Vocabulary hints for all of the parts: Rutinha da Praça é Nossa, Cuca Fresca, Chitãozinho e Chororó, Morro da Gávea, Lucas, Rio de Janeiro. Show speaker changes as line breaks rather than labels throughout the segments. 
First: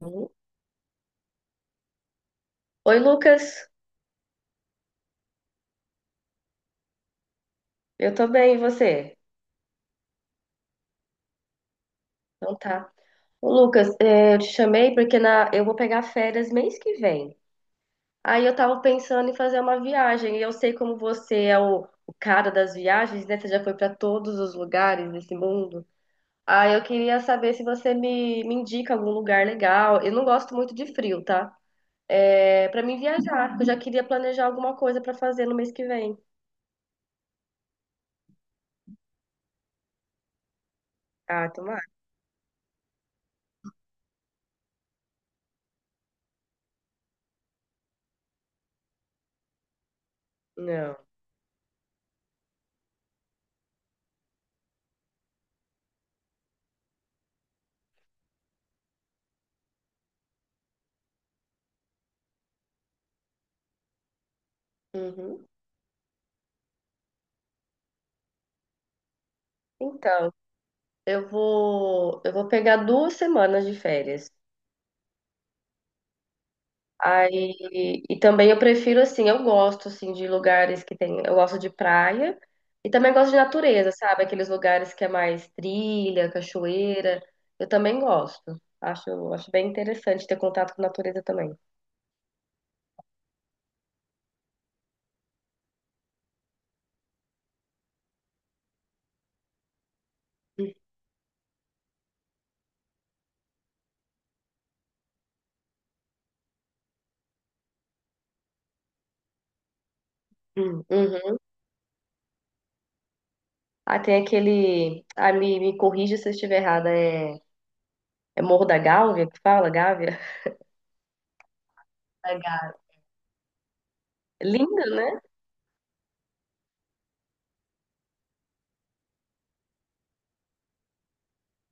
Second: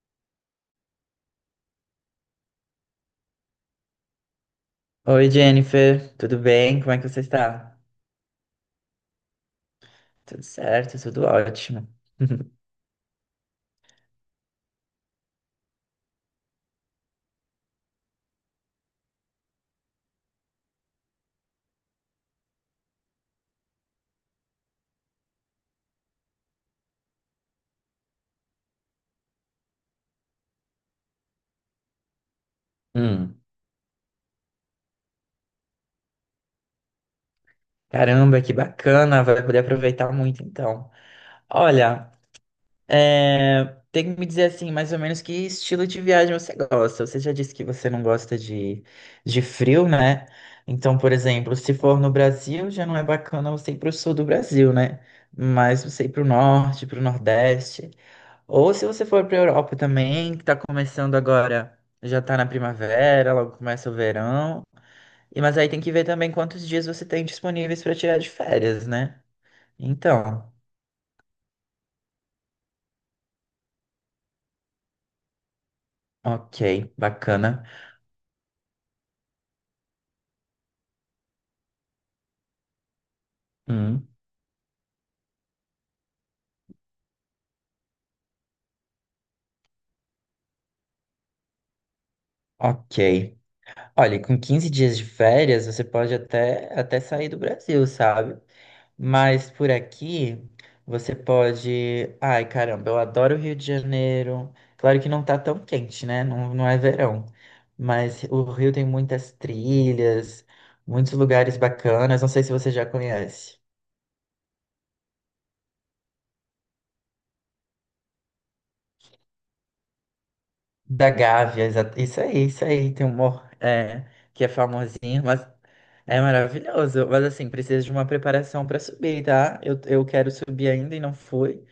Lu- Oi, Lucas.
Oi, Jennifer, tudo bem? Como é que você está?
Eu tô bem, e você?
Tudo certo, tudo ótimo.
Então tá. Ô, Lucas, eu te chamei porque eu vou pegar férias mês que vem. Aí eu tava pensando em fazer uma viagem. E eu sei como você é o cara das viagens, né? Você já foi pra todos os lugares desse mundo. Aí eu queria saber se você me indica algum lugar legal. Eu não gosto muito de frio, tá? Para mim
Hum,
viajar. Eu já queria planejar alguma coisa pra fazer no mês que vem.
Caramba, que bacana, vai poder aproveitar muito então.
Ah, tomara.
Olha, é, tem que me dizer assim, mais ou menos que estilo de viagem você gosta. Você já disse que você não gosta de frio, né?
Não.
Então, por exemplo, se for no Brasil, já não é bacana você ir para o sul do Brasil, né? Mas você ir para o norte, para o nordeste. Ou se você for para Europa também, que tá começando agora, já tá na primavera, logo começa o verão. E
Uhum.
mas aí tem que ver também quantos dias você tem disponíveis para tirar de férias, né?
Então,
Então,
eu vou pegar 2 semanas de férias.
ok, bacana.
Aí, e também eu prefiro assim, eu gosto assim de lugares que tem, eu gosto de praia e também gosto de natureza,
Hum,
sabe? Aqueles lugares que é mais trilha, cachoeira. Eu também gosto. Acho bem interessante ter contato com a natureza também.
ok. Olha, com 15 dias de férias, você pode até sair do Brasil, sabe? Mas por aqui você pode. Ai, caramba, eu adoro o Rio de Janeiro. Claro que não tá tão quente, né? Não, não é verão. Mas o Rio tem muitas trilhas, muitos
Uhum.
lugares bacanas. Não sei se você já conhece.
Ah, tem aquele, me corrija se eu estiver errada, é Morro da Gávea que fala, Gávea?
Da Gávea, isso
Da
aí, isso
Gávea.
aí. Tem um morro que é
Lindo, né?
famosinho, mas é maravilhoso. Mas assim, precisa de uma preparação para subir, tá? Eu quero subir ainda e não fui.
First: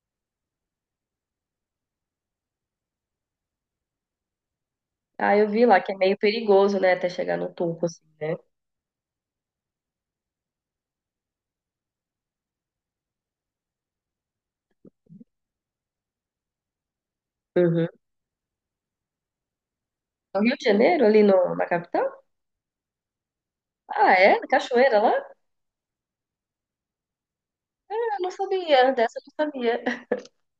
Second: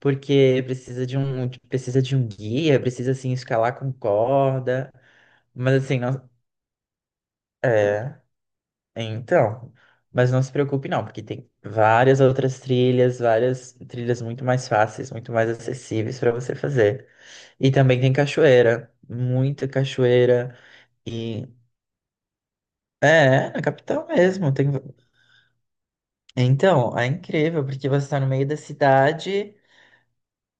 Porque precisa de um guia, precisa assim escalar com corda,
Ah, eu vi lá
mas
que é
assim,
meio
não,
perigoso, né? Até chegar no topo, assim,
é,
né?
então, mas não se preocupe não, porque tem várias outras trilhas, várias trilhas muito mais fáceis, muito mais acessíveis para você fazer. E
Uhum.
também tem cachoeira, muita
No Rio
cachoeira
de Janeiro, ali
e
no, na capital?
é, na capital
Ah, é?
mesmo, tem.
Cachoeira lá? Ah,
Então, é incrível, porque você está no
não
meio da
sabia. Dessa eu não
cidade.
sabia.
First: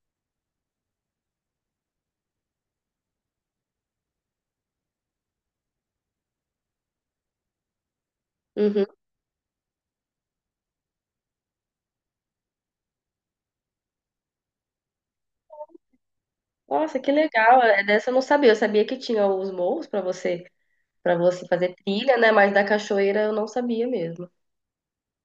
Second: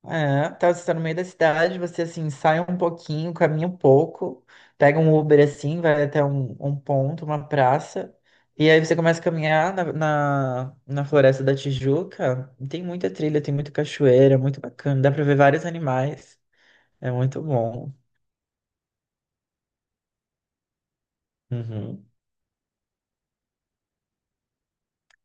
É, tá, você tá no meio da cidade, você assim, sai um pouquinho, caminha um pouco, pega um Uber assim, vai até um, um ponto, uma praça, e aí
Uhum.
você começa a caminhar na Floresta da Tijuca. E tem muita trilha, tem muita cachoeira, muito bacana, dá pra ver vários animais,
Nossa,
é
que
muito
legal. É,
bom.
dessa eu não sabia. Eu sabia que tinha os morros para você fazer
Uhum.
trilha, né? Mas da cachoeira eu não sabia mesmo.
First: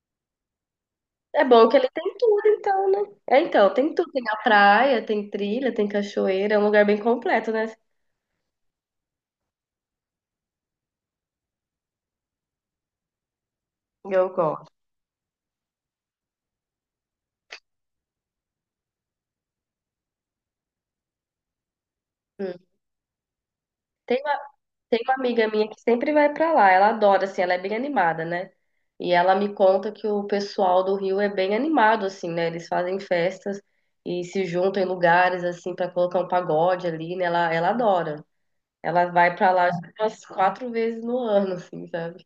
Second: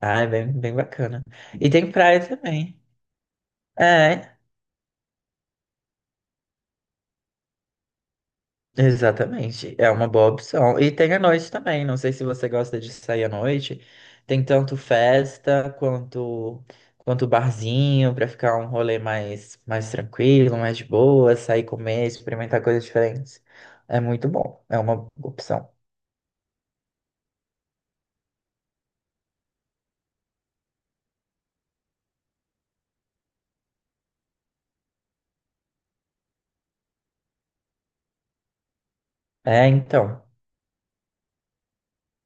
Ah, é bem, bem bacana.
É bom
E
que ele
tem
tem
praia
tudo,
também.
então, né? É, então, tem tudo. Tem a
É,
praia, tem trilha, tem cachoeira. É um lugar bem completo, né?
exatamente, é uma boa opção. E tem à noite também, não sei se você gosta de sair à noite.
Eu
Tem
gosto.
tanto festa quanto barzinho para ficar um rolê mais tranquilo, mais de boa, sair comer,
Hum.
experimentar coisas diferentes. É
Tem
muito bom, é
Tem
uma
uma amiga minha
opção.
que sempre vai pra lá, ela adora, assim, ela é bem animada, né? E ela me conta que o pessoal do Rio é bem animado, assim, né? Eles fazem festas e se juntam em lugares, assim, pra colocar um pagode ali, né? Ela adora. Ela vai pra lá
É,
acho que
então,
umas quatro vezes no ano, assim, sabe?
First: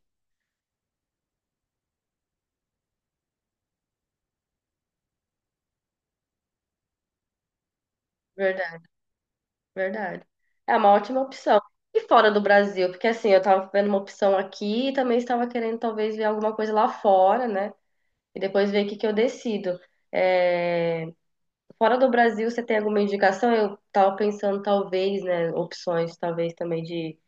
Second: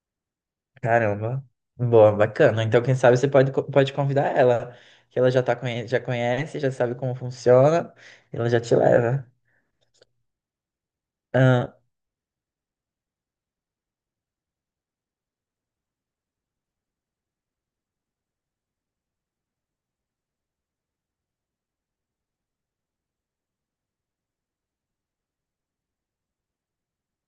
caramba. Boa, bacana. Então, quem sabe você pode pode convidar ela, que ela já conhece, já sabe como funciona, e ela já te
Verdade.
leva.
Verdade. É uma ótima opção. E fora do Brasil, porque assim, eu tava vendo uma opção aqui e também estava querendo talvez ver alguma coisa lá fora, né? E depois ver o que que eu decido. É, fora do Brasil, você tem alguma indicação? Eu tava pensando talvez, né, opções talvez também de,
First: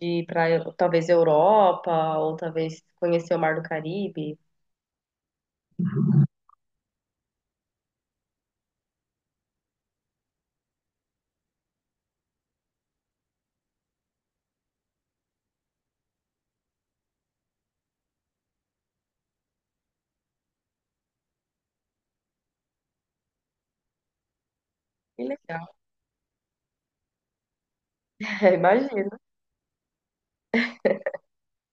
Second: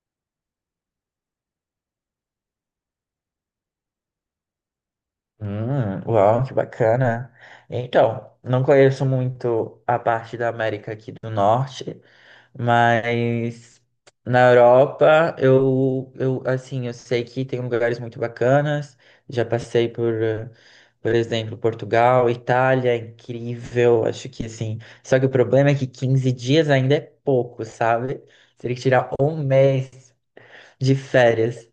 de ir para talvez Europa ou talvez conhecer o Mar do Caribe.
Uau, que bacana. Então, não conheço muito a parte da América aqui do Norte, mas na Europa eu assim, eu sei que tem lugares muito bacanas. Já passei por, por exemplo, Portugal, Itália, é incrível. Acho que assim. Só
Que
que o
legal.
problema é que 15 dias ainda é pouco, sabe? Teria que tirar
Imagino.
um mês de férias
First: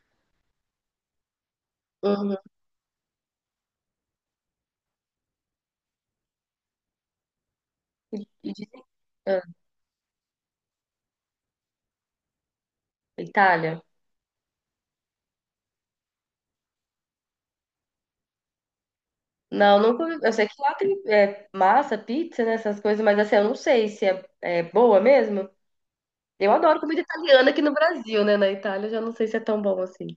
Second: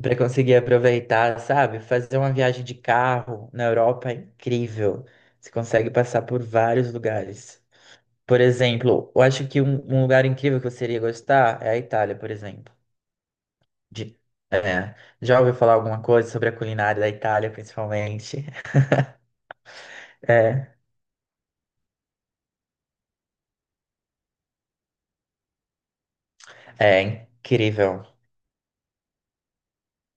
para conseguir aproveitar, sabe? Fazer uma
Uhum.
viagem de carro na Europa é incrível. Você consegue passar por vários lugares. Por
E dizem-
exemplo, eu
ah,
acho que um lugar incrível que você iria gostar é a Itália, por exemplo.
Itália.
De- já ouviu falar alguma coisa sobre a culinária da Itália, principalmente?
Não, nunca. Eu sei que
É,
lá tem massa, pizza, né, essas coisas, mas assim, eu não sei se é boa mesmo. Eu adoro comida
é
italiana aqui no
incrível.
Brasil, né? Na Itália, eu já não sei se é tão bom assim.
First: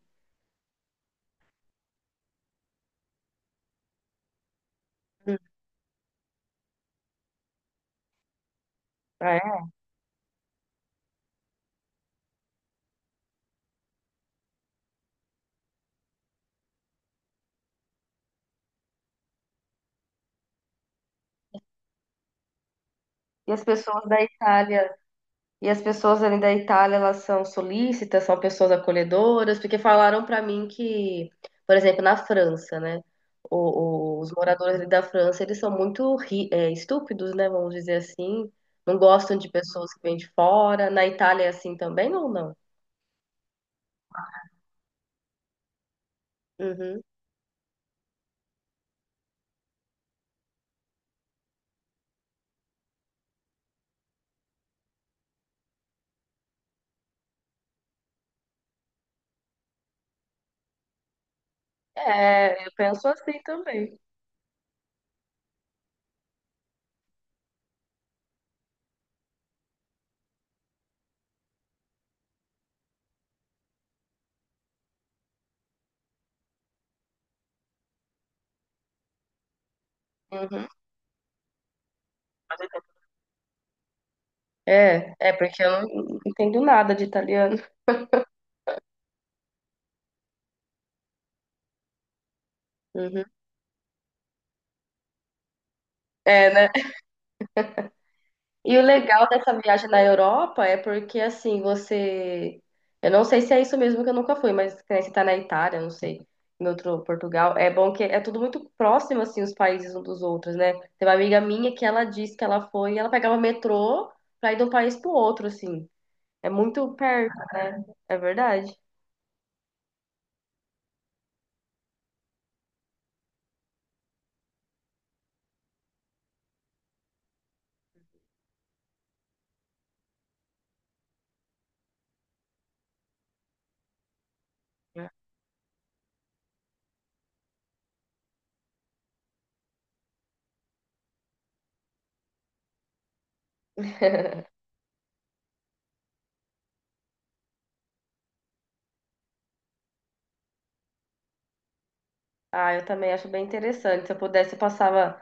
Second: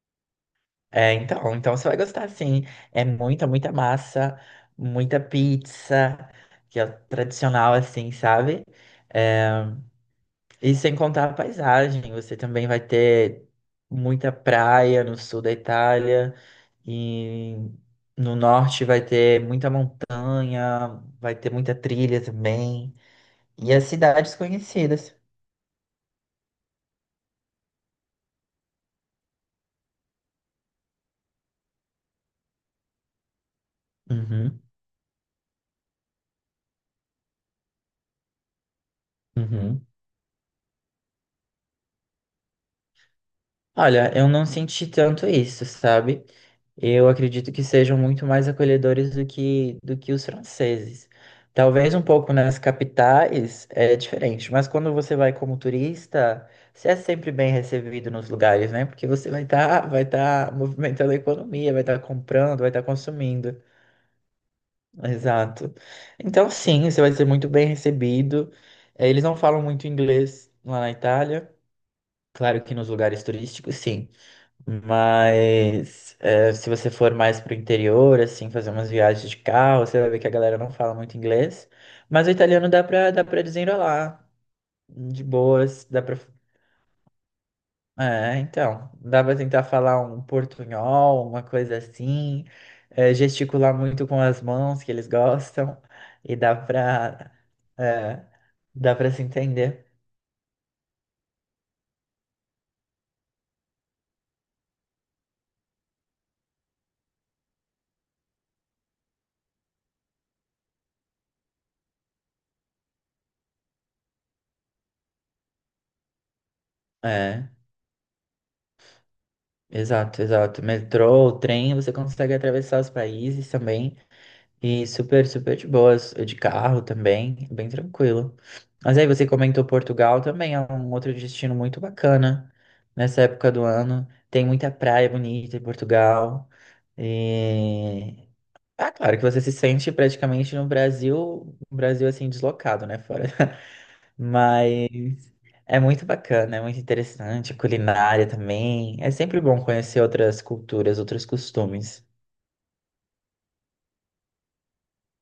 É, então, então você vai gostar sim. É muita, muita massa, muita
Hum.
pizza, que é tradicional assim, sabe?
Ah,
É,
é?
e sem contar a paisagem, você também vai ter muita praia no sul da Itália e no norte vai ter muita montanha, vai ter muita trilha também
E as
e as
pessoas da
cidades
Itália,
conhecidas.
e as pessoas ali da Itália, elas são solícitas, são pessoas acolhedoras, porque falaram pra mim que, por exemplo, na França, né? os
Uhum,
moradores ali da França, eles são muito estúpidos, né? Vamos dizer assim. Não gostam de
uhum.
pessoas que vêm de fora. Na Itália é assim também ou não?
Olha, eu não senti tanto isso, sabe?
Uhum.
Eu acredito que sejam muito mais acolhedores do que os franceses. Talvez um pouco nas capitais é diferente, mas quando você vai como turista, você é sempre bem recebido nos lugares, né? Porque você vai estar vai tá movimentando a economia, vai estar comprando,
É,
vai
eu
estar
penso assim
consumindo.
também.
Exato. Então, sim, você vai ser muito bem recebido. Eles não falam muito inglês lá na Itália. Claro que nos lugares turísticos, sim. Mas é, se você for mais pro interior, assim, fazer umas viagens de carro, você vai ver que a galera
Uhum.
não fala muito inglês. Mas o italiano dá pra desenrolar,
É,
de
é porque eu
boas,
não
dá pra...
não entendo nada de italiano.
É, então, dá pra tentar falar um portunhol, uma coisa assim, é,
Uhum.
gesticular muito com as mãos, que eles gostam, e
É,
dá
né?
pra, é,
E o
dá pra se
legal dessa
entender.
viagem na Europa é porque assim, você. Eu não sei se é isso mesmo que eu nunca fui, mas que nem você tá na Itália, eu não sei, em outro Portugal. É bom que é tudo muito próximo, assim, os países uns dos outros, né? Tem uma amiga minha que ela disse que ela foi e ela pegava metrô pra ir de um país pro outro, assim. É muito perto,
É,
né? É verdade.
exato, exato. Metrô, trem, você consegue atravessar os países também. E super, super de boas, de carro também, bem tranquilo. Mas aí você comentou Portugal também, é um outro destino muito bacana nessa época do ano. Tem muita praia bonita em Portugal. E... Ah, claro que você se sente praticamente no Brasil, assim, deslocado, né, fora. Mas é muito bacana, é muito interessante, a culinária também. É sempre bom conhecer outras culturas, outros costumes.
Ah, eu também acho bem interessante. Se eu pudesse, eu passava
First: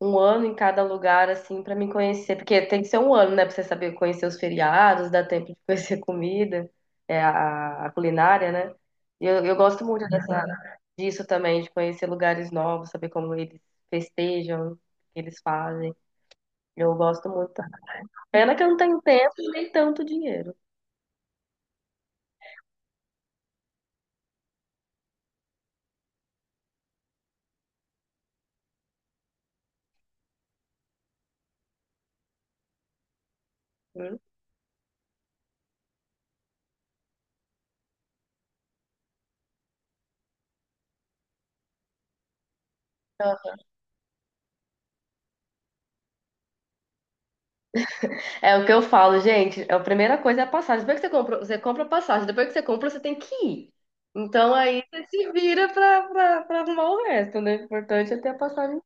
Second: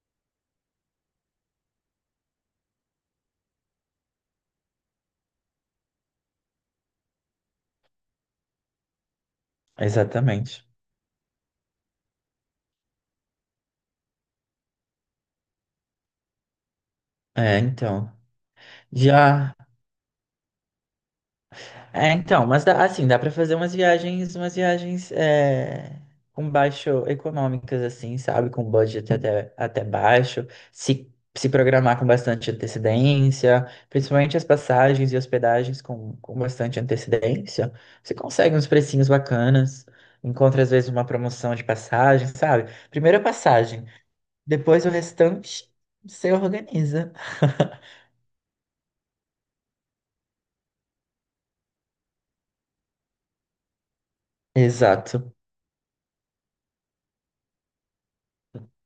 um ano em cada lugar, assim, pra me conhecer. Porque tem que ser um ano, né? Pra você saber conhecer os feriados, dar tempo de conhecer a comida, a culinária, né? E eu gosto muito dessa,
Exatamente.
disso também, de conhecer lugares novos, saber como eles festejam, o que eles fazem. Eu gosto muito.
É, então.
Pena que eu não tenho tempo
Já
nem tanto dinheiro.
é, então, mas assim, dá pra fazer umas viagens, com baixo econômicas, assim, sabe? Com budget até baixo, se programar com bastante antecedência,
Né?
principalmente as passagens e hospedagens com bastante antecedência, você consegue uns precinhos bacanas, encontra às vezes uma promoção de passagem, sabe? Primeira passagem, depois o restante você organiza.
É o que eu falo, gente. A primeira coisa é a passagem. Depois que você compra a passagem. Depois que você compra, você tem que ir. Então aí você se
Exato.
vira pra arrumar o resto, né? O importante é ter a passagem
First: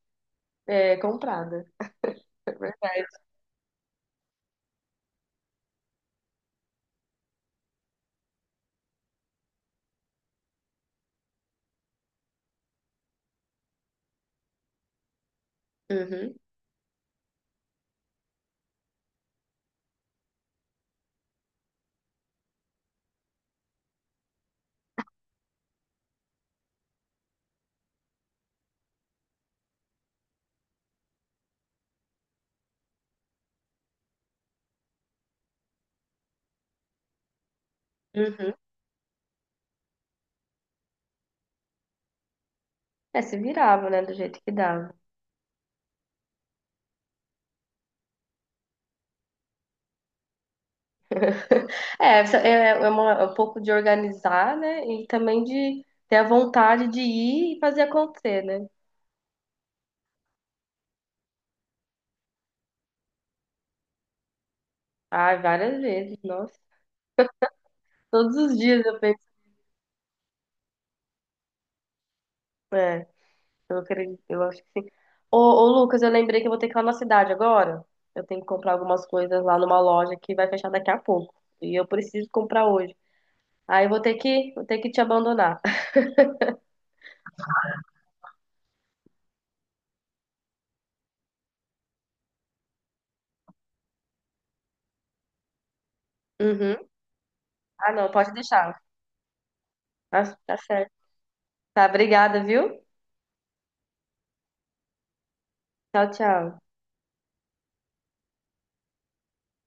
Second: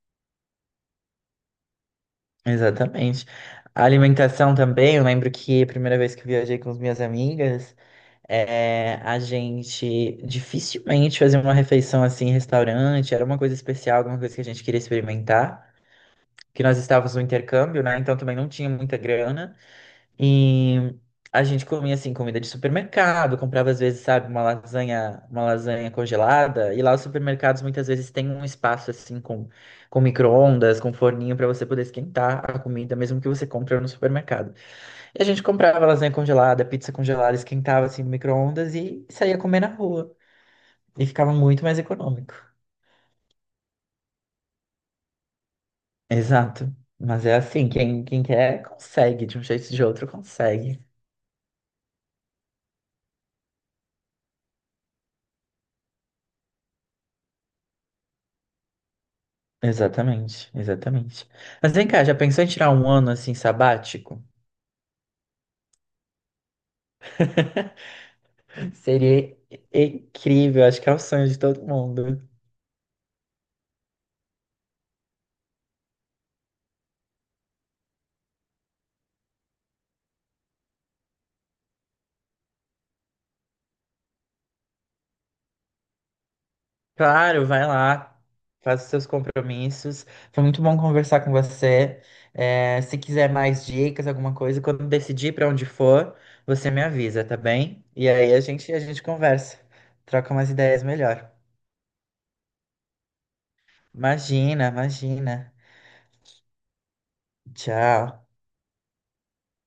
comprada. Mas,
Exatamente. A alimentação também, eu lembro que a primeira vez que eu viajei com as minhas amigas, a gente dificilmente fazia uma refeição assim em restaurante, era uma coisa especial, alguma coisa que a gente queria experimentar,
uhum,
que nós estávamos no intercâmbio, né? Então também não tinha muita grana. E a gente comia assim comida de supermercado, comprava às vezes, sabe, uma lasanha congelada, e lá os supermercados muitas vezes têm um espaço assim com micro-ondas, com forninho para você poder esquentar a comida mesmo que você compra no supermercado. E a gente comprava lasanha congelada, pizza congelada, esquentava assim no
uhum.
micro-ondas e saía comer na rua. E ficava muito mais econômico.
É, se virava, né? Do jeito que dava.
Exato. Mas é assim, quem quer consegue, de um jeito ou de outro consegue.
É, isso é um pouco de organizar, né? E também de ter a vontade de ir e fazer acontecer, né?
Exatamente, exatamente. Mas vem cá, já pensou em tirar um ano assim sabático?
Ai, várias vezes, nossa. Todos os dias eu penso.
Seria incrível, acho que é o sonho de todo mundo.
é, Eu acredito, eu acho que sim. Ô, Lucas, eu lembrei que eu vou ter que ir lá na cidade agora. Eu tenho que comprar algumas coisas lá numa loja que vai fechar daqui a pouco. E eu preciso comprar hoje. Aí eu vou ter que, te abandonar.
Claro, vai lá, faz os seus compromissos. Foi muito bom conversar com você. É, se quiser mais dicas, alguma coisa, quando decidir para onde for, você
Uhum.
me avisa, tá bem?
Ah,
E
não, pode
aí
deixar.
a gente conversa, troca
Tá,
umas
tá
ideias
certo.
melhor.
Tá, obrigada, viu?
Imagina, imagina.
Tchau, tchau.
Tchau.